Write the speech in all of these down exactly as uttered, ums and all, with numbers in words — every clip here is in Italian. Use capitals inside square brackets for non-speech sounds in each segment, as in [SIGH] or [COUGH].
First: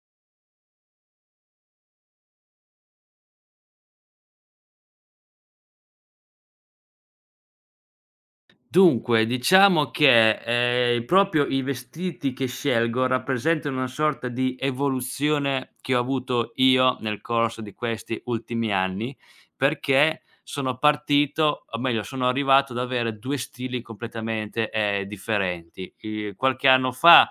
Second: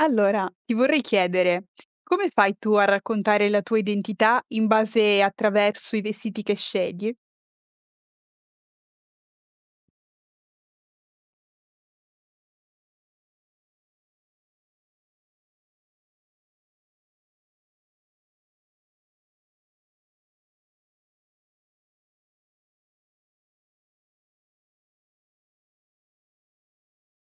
Allora, ti vorrei chiedere, come fai tu a raccontare la tua identità in base attraverso i vestiti che scegli? Dunque, diciamo che, ehm, proprio i vestiti che scelgo rappresentano una sorta di evoluzione che ho avuto io nel corso di questi ultimi anni, perché sono partito o meglio sono arrivato ad avere due stili completamente, ehm, differenti. I qualche anno fa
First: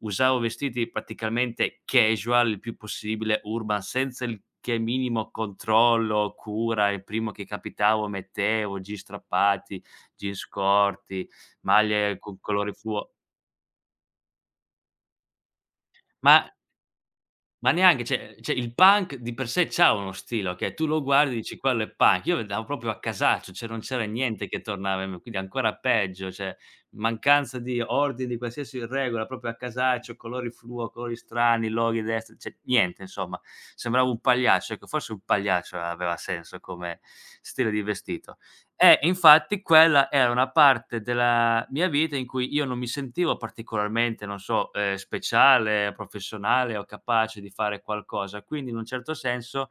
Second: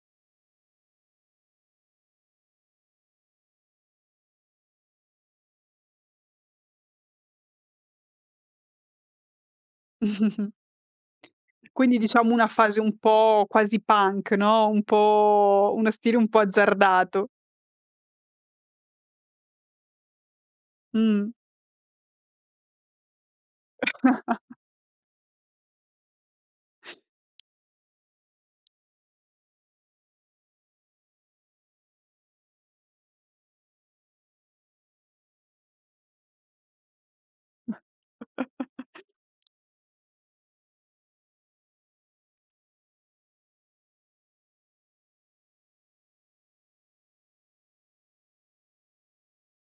usavo vestiti praticamente casual, il più possibile urban, senza il che minimo controllo, cura, il primo che capitavo mettevo jeans strappati, jeans [LAUGHS] corti, Quindi maglie diciamo con una colori fase un fluo. po' quasi punk, no, un po' uno stile un ma po' azzardato. Ma neanche, cioè cioè il punk di per sé c'ha uno stile, okay, tu lo Mh. guardi e dici: "Quello è punk". Io andavo proprio a casaccio, cioè non c'era niente che tornava in me, quindi ancora peggio, cioè mancanza di ordine, di qualsiasi regola, proprio a casaccio, colori fluo, colori strani, loghi destri, cioè niente insomma, sembravo un pagliaccio, ecco, forse un pagliaccio aveva senso come stile di vestito. Mh. Eh, [LAUGHS] e infatti quella era una parte della mia vita in cui io non mi sentivo particolarmente, non so, ehm, speciale, professionale o capace di fare qualcosa. Quindi in un certo senso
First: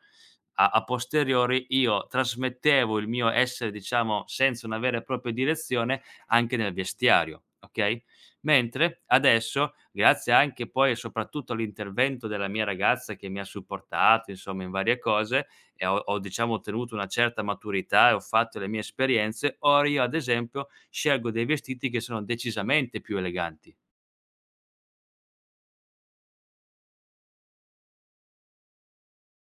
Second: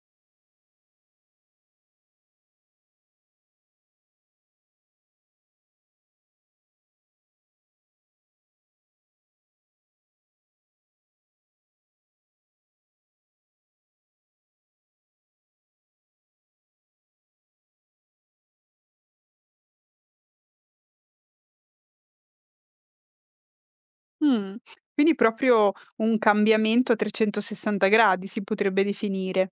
a a posteriori io trasmettevo il mio essere, diciamo, senza una vera e propria direzione anche nel vestiario, okay, mentre adesso, grazie anche poi e soprattutto all'intervento della mia ragazza che mi ha supportato, insomma, in varie cose, e ho ho diciamo ottenuto una certa maturità e ho fatto le mie esperienze, ora io ad esempio scelgo dei vestiti che sono decisamente più eleganti. Quindi proprio un cambiamento a trecentosessanta gradi si potrebbe definire.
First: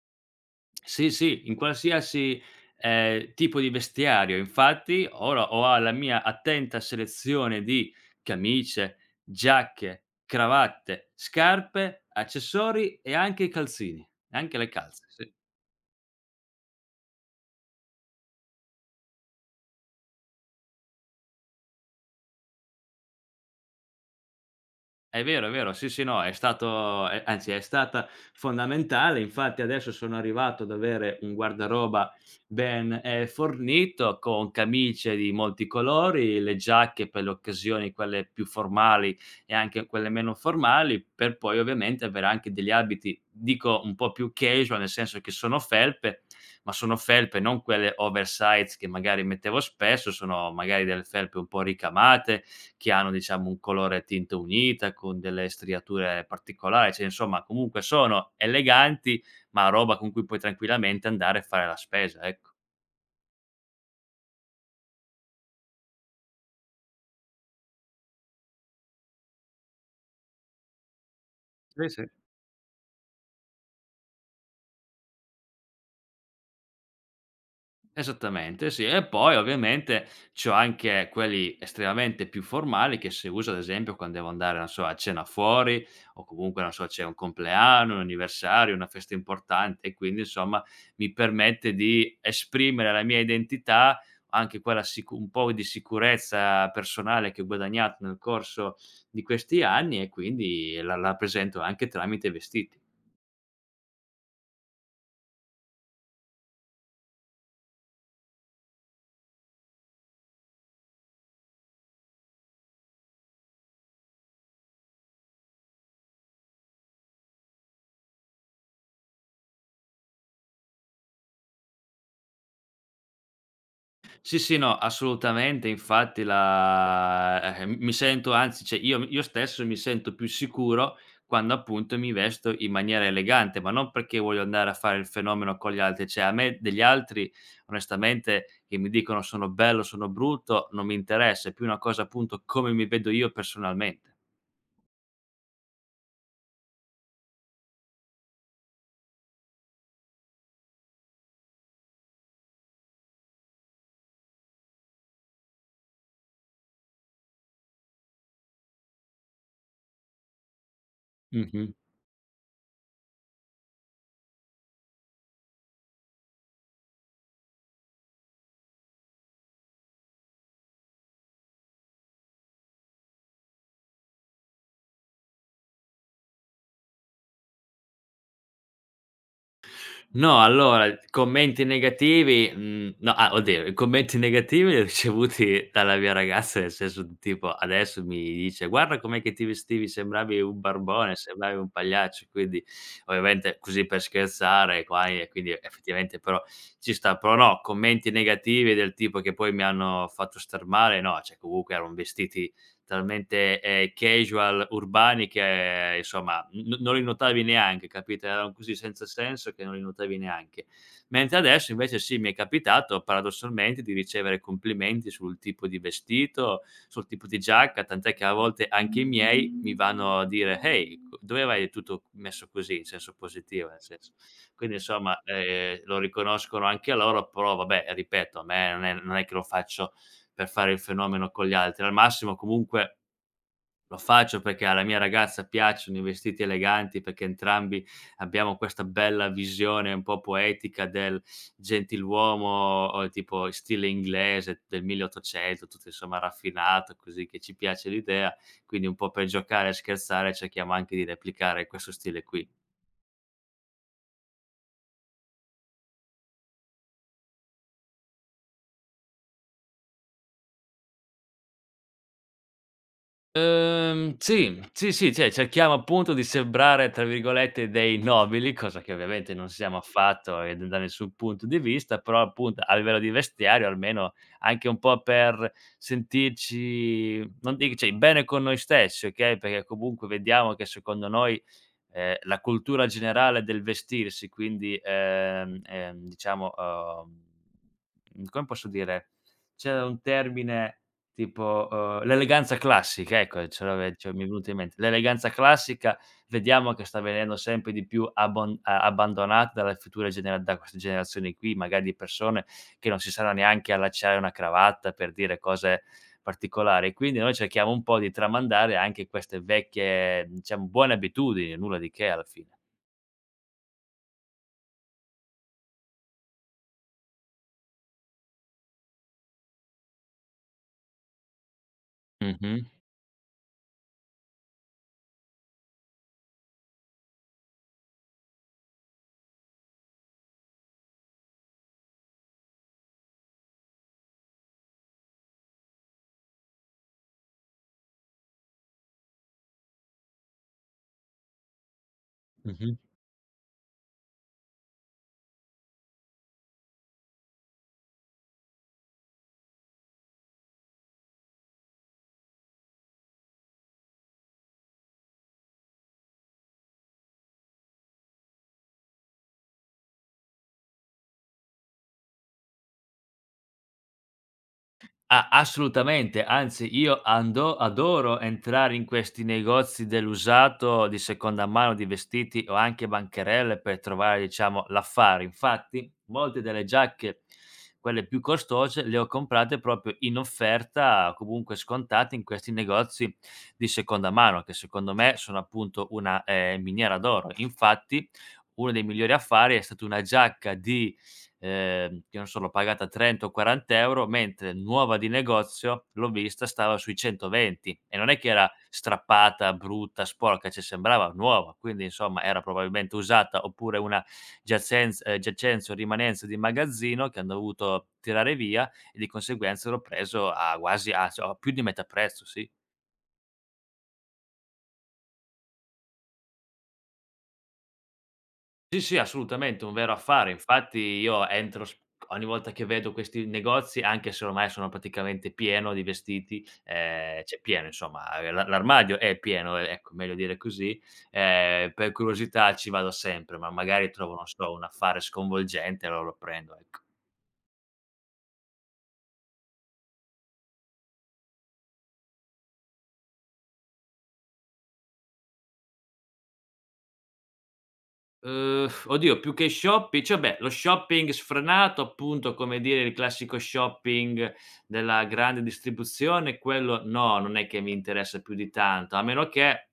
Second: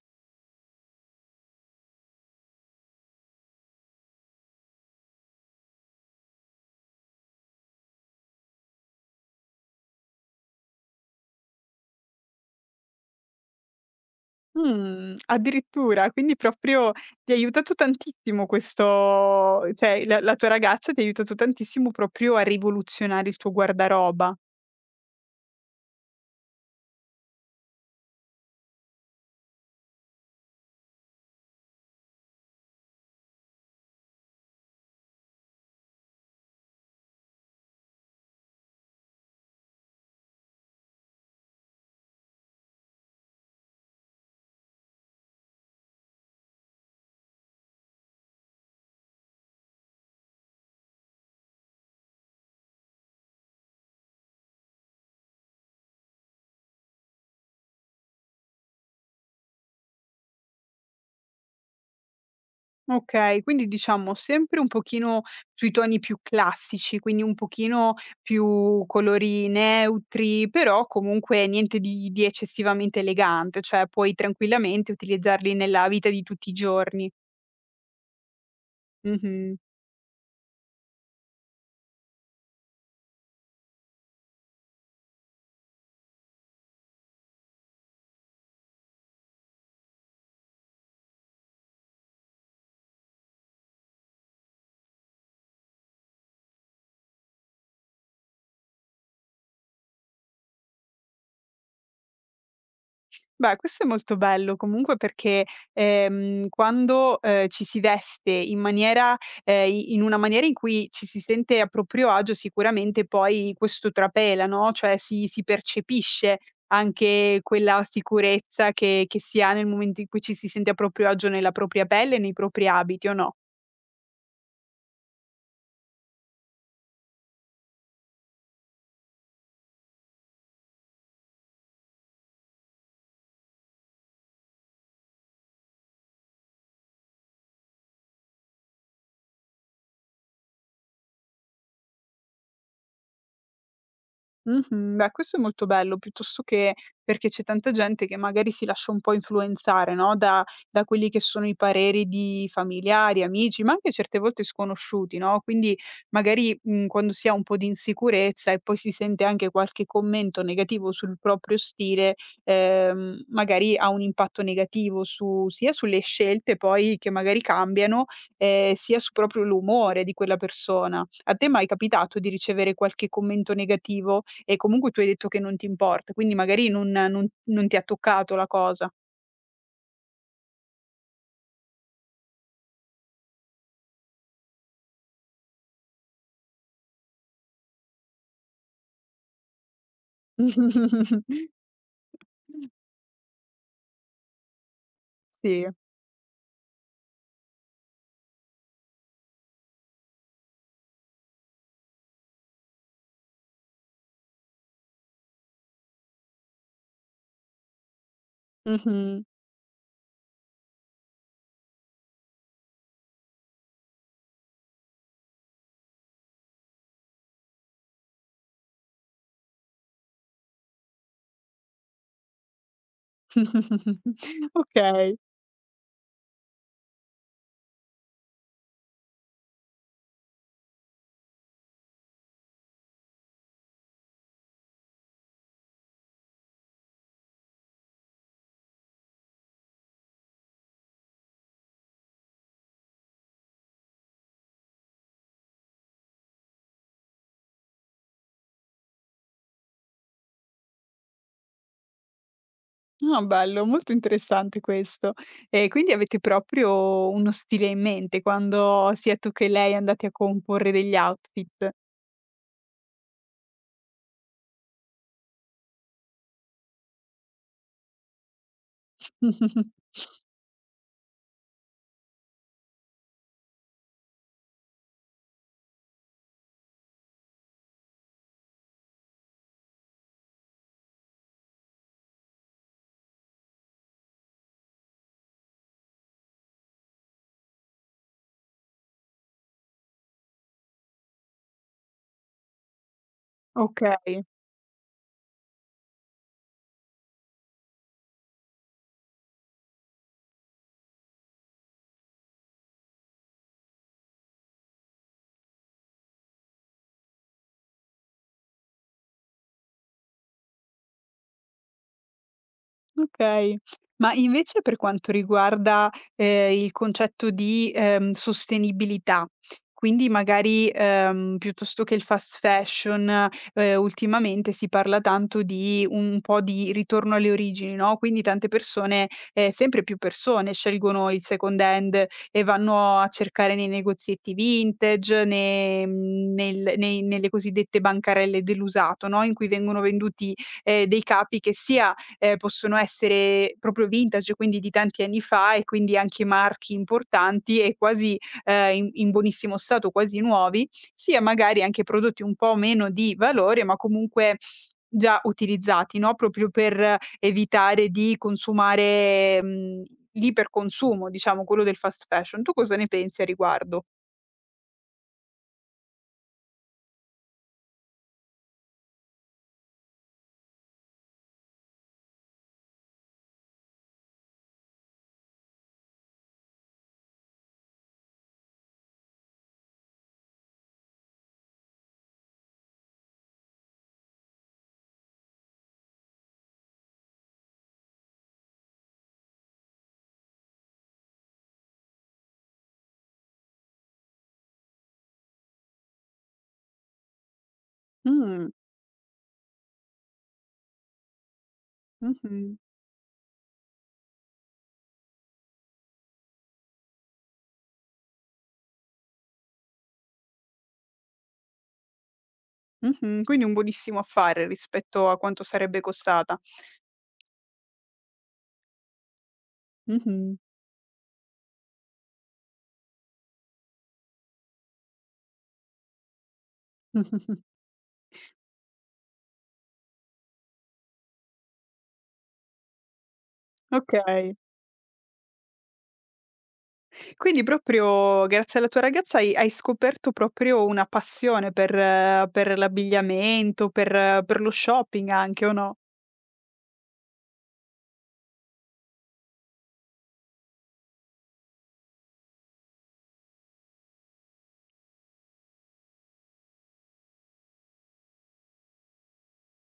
Sì, sì, in qualsiasi, ehm, tipo di vestiario. Infatti ora ho la mia attenta selezione di camicie, giacche, cravatte, scarpe, accessori e anche i calzini, anche le calze, Mh, sì. addirittura, quindi proprio ti ha aiutato tantissimo questo, cioè la la tua ragazza ti ha aiutato tantissimo proprio a rivoluzionare il tuo guardaroba. È vero, è vero. Sì, sì, no, è stato, è anzi è stata fondamentale. Infatti adesso sono arrivato ad avere un guardaroba ben, ehm, fornito con camicie di molti colori, le giacche per le occasioni quelle più formali e anche quelle meno formali, per poi ovviamente avere anche degli abiti, dico un po' più casual, nel senso che sono felpe, ma sono felpe non quelle oversize che magari mettevo spesso, sono magari delle felpe un po' ricamate, che hanno diciamo un colore tinta unita, con delle striature particolari, cioè insomma comunque sono eleganti, ma roba con cui puoi tranquillamente andare a fare la spesa, ecco. Okay, quindi diciamo sempre un pochino sui toni più classici, quindi un pochino più colori neutri, però comunque niente Sì, sì. di di eccessivamente elegante, cioè puoi tranquillamente utilizzarli nella vita di tutti i giorni. Esattamente, sì. E poi Mh-mh. ovviamente c'ho anche quelli estremamente più formali che se uso ad esempio quando devo andare, non so, a cena fuori o comunque, non so, c'è un compleanno, un anniversario, una festa importante e quindi insomma mi permette di esprimere la mia identità, anche quella sicu un po' di sicurezza personale che ho guadagnato nel corso di questi anni e quindi la la presento anche tramite vestiti. Beh, questo è molto bello comunque perché, ehm, quando, ehm, ci si veste in maniera ehm, i in una maniera in cui ci si sente a proprio agio, sicuramente poi questo trapela, no, cioè si si percepisce anche quella sicurezza che che si ha nel momento in cui ci si sente a proprio agio nella propria pelle e nei propri abiti, o no? Sì, sì, no, assolutamente. Infatti la ehm, mi sento anzi, cioè io io stesso mi sento più sicuro quando appunto mi vesto in maniera elegante, ma non perché voglio andare a fare il fenomeno con gli altri. Cioè a me degli altri onestamente che mi dicono sono bello, sono brutto, non mi interessa, è più una cosa appunto come mi vedo io personalmente. Mh-mh. Beh, questo è molto bello, piuttosto che perché c'è tanta gente che magari si lascia un po' influenzare, no, da da quelli che sono i pareri di familiari, amici, ma anche certe volte sconosciuti, no, quindi magari, mhmm, quando si ha un po' di insicurezza e poi si sente anche qualche commento negativo sul proprio Mh-mh. stile, ehm, magari ha un impatto negativo su sia sulle scelte poi che magari cambiano, ehm, sia su proprio l'umore di quella persona. A te è mai capitato di ricevere qualche commento negativo? E comunque tu hai detto che non ti importa, quindi magari non non non ti ha toccato la cosa. No, allora, commenti negativi, mhmm, no, ah, oddio, i commenti negativi li ho ricevuti dalla mia ragazza, nel senso di tipo adesso mi dice: "Guarda com'è che ti vestivi, sembravi un barbone, [LAUGHS] sembravi un pagliaccio." Quindi ovviamente così per scherzare qua e quindi Sì. effettivamente però ci sta. Però no, commenti negativi del tipo che poi mi hanno fatto star male, no, cioè comunque erano vestiti talmente, ehm, casual, urbani che eh, insomma n non li notavi neanche, capito? Erano così senza Mh-mh. senso che non li notavi neanche. Mentre adesso invece sì, mi è capitato paradossalmente di ricevere complimenti sul tipo di vestito, sul tipo di giacca, tant'è che a volte anche i miei mi vanno a dire: "Ehi, co dove vai tutto messo così?" In senso positivo, nel senso. [LAUGHS] Quindi Okay. insomma, ehm, lo riconoscono anche loro, però vabbè ripeto, a me non è non è che lo faccio per fare il fenomeno con gli altri. Al massimo comunque lo faccio perché alla mia ragazza piacciono i vestiti eleganti, perché entrambi abbiamo questa bella visione un po' poetica del gentiluomo, uhm, tipo stile inglese del milleottocento, tutto insomma raffinato, così che ci piace l'idea, quindi un po' per giocare e scherzare cerchiamo anche di replicare questo stile qui. Ah, bello, molto interessante questo. E quindi avete proprio uno stile in mente quando sia tu che lei andate a comporre degli outfit. Ehm, sì, sì, sì, cioè cerchiamo appunto di sembrare, tra virgolette, dei nobili, cosa che ovviamente non [LAUGHS] siamo affatto e d da nessun punto di vista, però appunto a livello di vestiario almeno anche un po' per sentirci, non dic cioè bene con noi stessi, okay, perché comunque vediamo che secondo noi, ehm, la cultura generale del vestirsi, quindi, ehm, ehm, diciamo, uhm, come posso dire, c'è un termine. Tipo, uhm, l'eleganza classica, ecco, ce l'ave cioè mi Okay. è venuta in mente. L'eleganza classica vediamo che sta venendo sempre di più abbon a abbandonata dalle future genera da queste generazioni qui, magari di persone che non si sanno neanche allacciare una cravatta per dire cose particolari. Quindi noi cerchiamo un po' di tramandare anche queste vecchie, diciamo, buone abitudini, nulla di che alla fine. Okay. Ma invece per quanto riguarda, ehm, il concetto di, ehm, sostenibilità, quindi magari, ehm, piuttosto che il fast Mh-mh, fashion, ehm, ultimamente si parla tanto di un po' di ritorno alle origini, no, quindi tante persone ehm, sempre più persone scelgono il second hand e vanno a cercare nei negozietti vintage, ne mhmm, nel nei nelle cosiddette bancarelle dell'usato, no, in cui vengono venduti, ehm, dei capi che sia ehm, mh-mh. possono essere proprio vintage, quindi di tanti anni fa e quindi anche marchi importanti e quasi, ehm, in in buonissimo stato, quasi nuovi, sia magari anche prodotti un po' meno di valore, ma comunque già utilizzati, no, proprio per evitare di consumare, mhmm, l'iperconsumo, diciamo, quello del fast fashion. Tu cosa ne pensi a riguardo? A assolutamente, anzi io ando adoro entrare in questi negozi dell'usato di seconda mano, di vestiti o anche bancarelle per trovare diciamo l'affare. Infatti molte delle giacche, quelle più costose, le ho comprate proprio in offerta, comunque scontate in questi negozi di seconda mano, che secondo me sono appunto una, ehm, miniera d'oro. Infatti, uno dei migliori affari è stata una giacca di ehm, che non so, l'ho pagata trenta o quaranta euro, mentre nuova di negozio, l'ho vista, stava sui centoventi e non è che Mh, era strappata, brutta, sporca, cioè sembrava nuova, quindi insomma era mh-mh, probabilmente usata oppure una giacenz ehm, giacenza o rimanenza di magazzino che han dovuto tirare via e di conseguenza l'ho preso a quasi a cioè a più di metà prezzo, sì. mh-mh. Quindi un buonissimo affare rispetto a quanto sarebbe costata. Sì, sì, assolutamente, un vero affare. Mh-mh. Infatti io entro sp ogni volta che vedo questi negozi, anche se ormai sono praticamente pieno di vestiti, ehm, cioè [LAUGHS] pieno insomma, ehm, l'a l'armadio è pieno, e ecco, meglio dire così, ehm, per curiosità ci vado sempre, ma magari trovo, non Okay. so, un affare sconvolgente, allora lo prendo, ecco. E quindi proprio grazie alla tua ragazza hai hai scoperto proprio una passione per eh, per l'abbigliamento, per eh, per lo shopping anche o no? Uhm, oddio, più che shoppi cioè beh, lo shopping sfrenato, appunto, come dire il classico shopping della grande distribuzione, quello no, non è che mi interessa più di tanto, a meno che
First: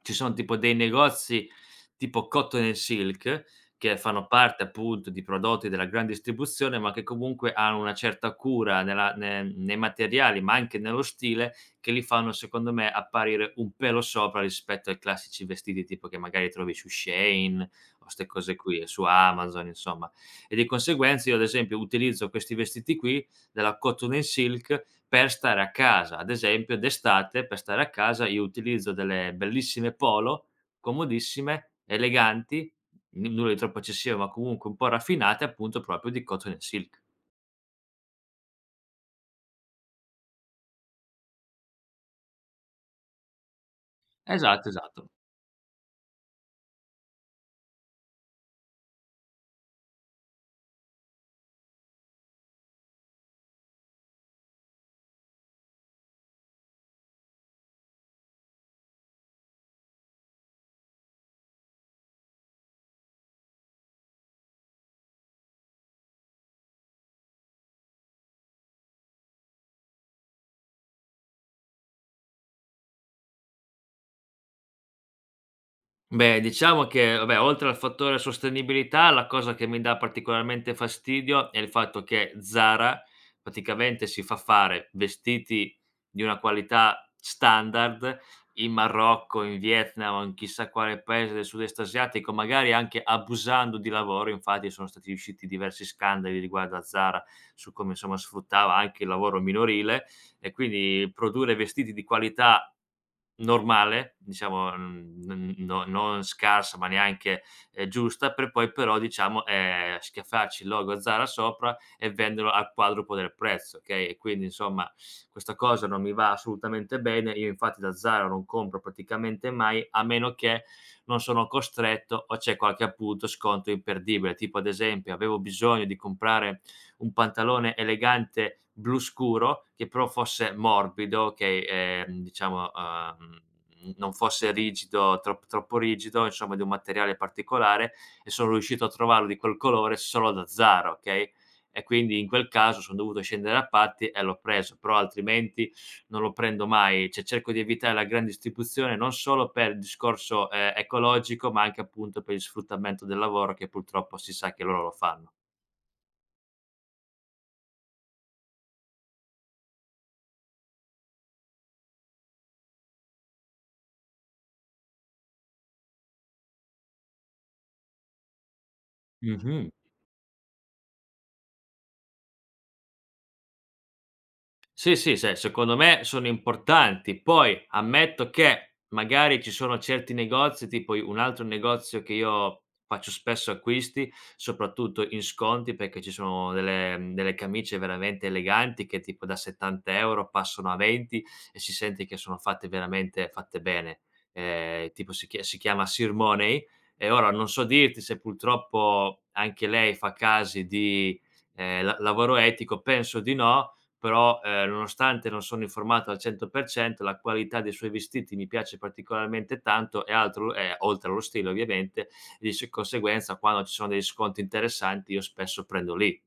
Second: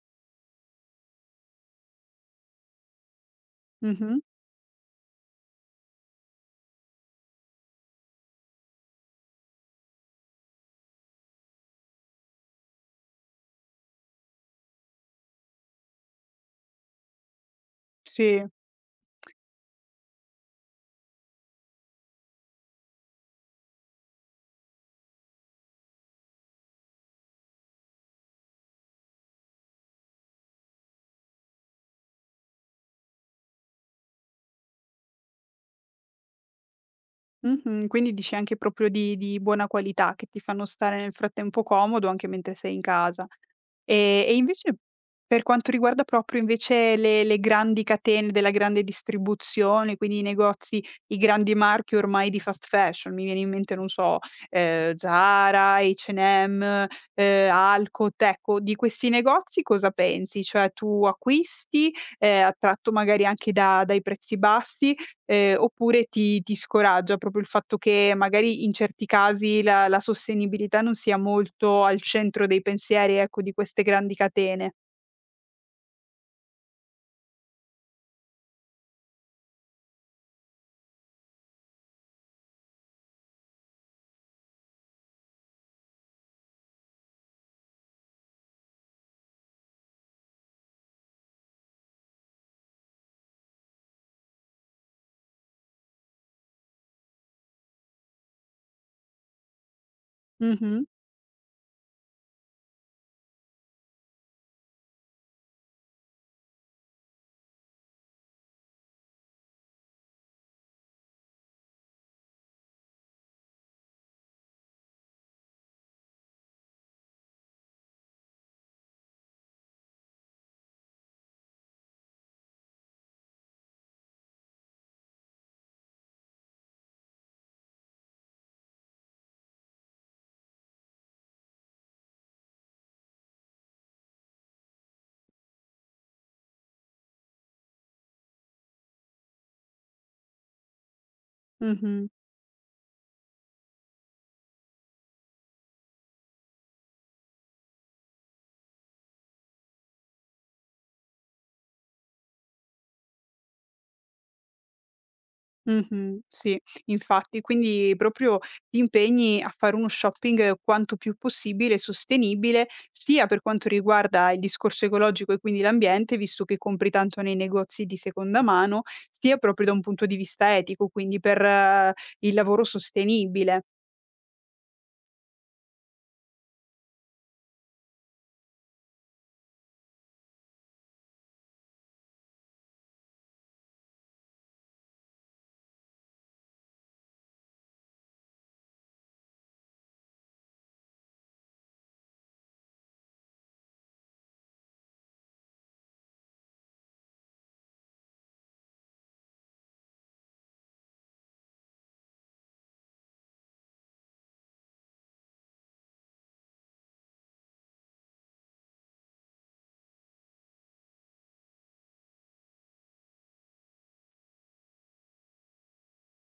ci sono tipo dei negozi tipo Cotton& and Silk, che Mh-mh. fanno parte appunto di prodotti della gran distribuzione, ma che comunque hanno una certa cura nella ne nei materiali, ma anche nello stile, che li fanno secondo me apparire un pelo sopra rispetto ai classici vestiti tipo che magari trovi su Shein o 'ste Sì. cose qui, e su Amazon insomma. E di conseguenza io ad esempio utilizzo questi vestiti qui della cotton and silk per stare a casa. Ad esempio d'estate per stare a casa io utilizzo delle bellissime polo, comodissime, eleganti, n nulla di troppo eccessivo, ma comunque un po' raffinate, appunto proprio di cotton and silk. Mh-mh. Quindi dici anche proprio di di buona qualità, che ti fanno stare nel frattempo comodo anche mentre sei in casa. E e Esatto, invece esatto. per quanto riguarda proprio invece le le grandi catene della grande distribuzione, quindi i negozi, i grandi marchi ormai di fast fashion, mi viene in mente, non so, ehm, Zara, acca e emme, ehm, Alcott, ecco, di questi negozi cosa pensi? Cioè tu acquisti, ehm, attratto magari anche da dai prezzi bassi? Ehm, oppure ti ti scoraggia proprio il fatto che magari in certi casi la la sostenibilità non sia molto al centro dei pensieri, ecco, di queste grandi catene. Beh, diciamo che vabbè, oltre al fattore sostenibilità, la cosa che mi dà particolarmente fastidio è il fatto che Zara praticamente si fa fare vestiti di una qualità standard in Marocco, in Vietnam o in chissà quale paese del sud-est asiatico, magari anche abusando di lavoro. Infatti sono stati usciti diversi scandali riguardo a Zara su come, insomma, sfruttava anche il lavoro minorile e Mh-mh, quindi produrre vestiti di qualità normale, diciamo, mhmm, n no non scarsa, ma neanche, ehm, giusta, per poi però, diciamo, ehm, schiaffarci il logo Zara sopra e venderlo al quadruplo del prezzo, okay, e quindi insomma questa cosa non mi va assolutamente bene. Io infatti da Zara non compro praticamente mai, a meno che non sono costretto o c'è qualche appunto sconto imperdibile. Tipo ad esempio avevo bisogno di comprare un pantalone elegante blu scuro, che però fosse morbido, che, ehm, diciamo, uhm, non fosse rigido, trop troppo rigido, insomma di un materiale particolare e sono riuscito a trovarlo di quel colore solo da Zara, okay, e mh-mh, quindi in quel caso son dovuto scendere a patti e l'ho preso, però altrimenti non lo prendo mai. Cioè cerco di evitare la gran distribuzione non solo per il discorso, ehm, ecologico, ma anche appunto per il sfruttamento del lavoro che purtroppo si sa che loro lo fanno. mh-mh, sì, infatti. Quindi proprio ti impegni a fare uno shopping quanto più possibile sostenibile, sia per quanto riguarda il discorso ecologico e quindi l'ambiente, visto che compri tanto nei negozi di seconda mano, sia proprio Mh-mh. da un punto di vista etico, quindi per eh, il lavoro sostenibile. Sì, sì, se secondo me sono importanti. Poi ammetto che magari ci sono certi negozi, tipo i un altro negozio che io faccio spesso acquisti, soprattutto in sconti, perché ci sono delle mhmm, delle camicie veramente eleganti che tipo da settanta euro passano a venti e si sente che sono fatte veramente fatte bene. Ehm, tipo si chia si chiama Sir Money e ora non so dirti se purtroppo anche lei fa casi di, ehm, la lavoro etico, penso di no, però, ehm, nonostante non sono informato al cento per cento, la qualità dei suoi vestiti mi piace particolarmente tanto e altro e oltre allo stile ovviamente, e di s conseguenza quando ci sono degli sconti interessanti io spesso prendo lì,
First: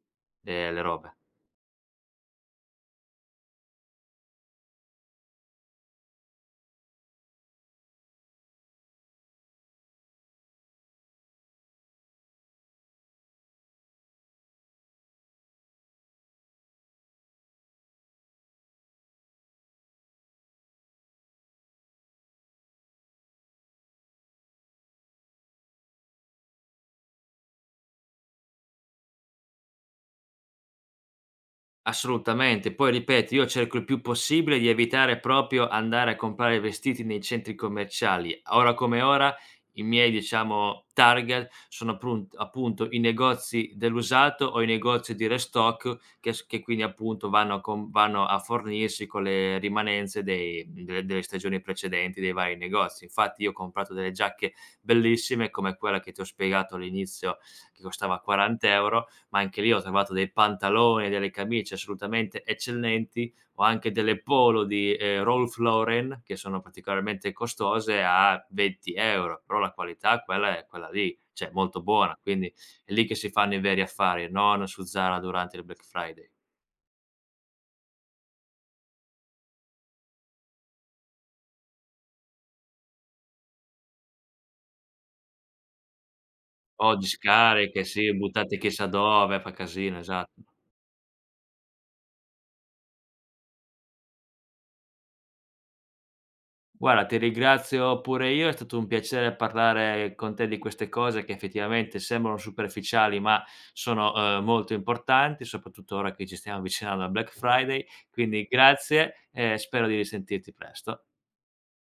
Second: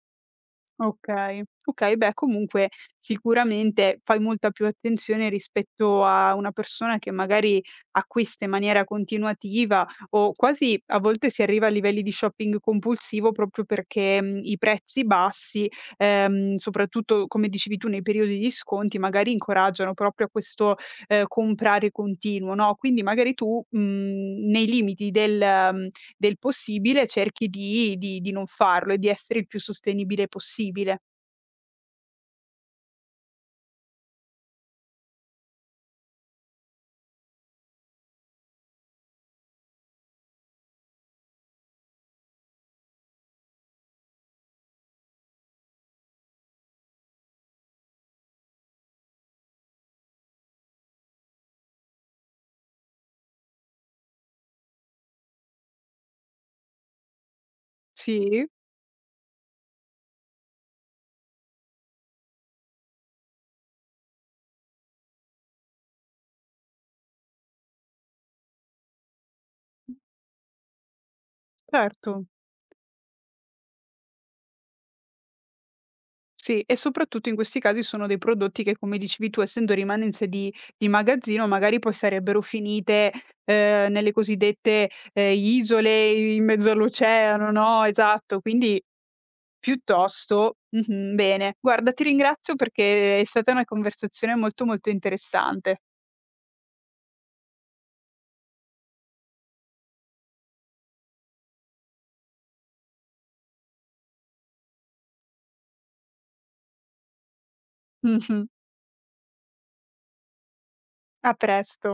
ehm, le robe. Okay, okay, beh comunque sicuramente fai molta più attenzione rispetto a una persona che magari acquista in maniera continuativa o quasi a volte si arriva a livelli di shopping compulsivo proprio perché, mhmm, i prezzi bassi, ehm, soprattutto come dicevi tu nei periodi di sconti, magari incoraggiano proprio a questo, ehm, comprare continuo, no, quindi magari tu, mhmm, nei limiti del del possibile cerchi di di di non farlo e di essere il più sostenibile possibile. Assolutamente. Poi ripeto, io cerco il più possibile di evitare proprio andare a comprare vestiti nei centri commerciali. Ora come ora i miei, diciamo, target sono apprun appunto i negozi dell'usato o i negozi di restock che s che quindi appunto vanno a com vanno a fornirsi con le rimanenze dei delle delle stagioni precedenti dei vari negozi. Infatti io ho comprato delle giacche bellissime come quella che ti ho spiegato all'inizio che costava Sì, quaranta euro ma anche lì ho trovato dei pantaloni e delle camicie assolutamente eccellenti, o anche delle polo di, ehm, Ralph Lauren che sono particolarmente costose a venti euro, però la qualità quella è quella lì, cioè molto buona, certo. quindi è lì che si fanno i veri affari, non su Zara durante il Black Friday. Sì, e soprattutto in questi casi sono dei prodotti che, come dicevi tu, essendo rimanenze di di magazzino, magari poi sarebbero finite, ehm, nelle cosiddette, ehm, isole in mezzo Oggi all'oceano, no, scariche, sì, esatto, buttate quindi chissà dove, fa casino, esatto. piuttosto mh-mh, bene. Guarda, ti ringrazio perché è stata una conversazione molto, molto interessante. Guarda, ti ringrazio pure io, è stato un piacere parlare con te di queste cose che effettivamente sembrano superficiali, ma sono, ehm, molto importanti, soprattutto ora che ci stiamo avvicinando al Black Friday. Quindi Mh-mh. grazie e spero di risentirti presto. A presto.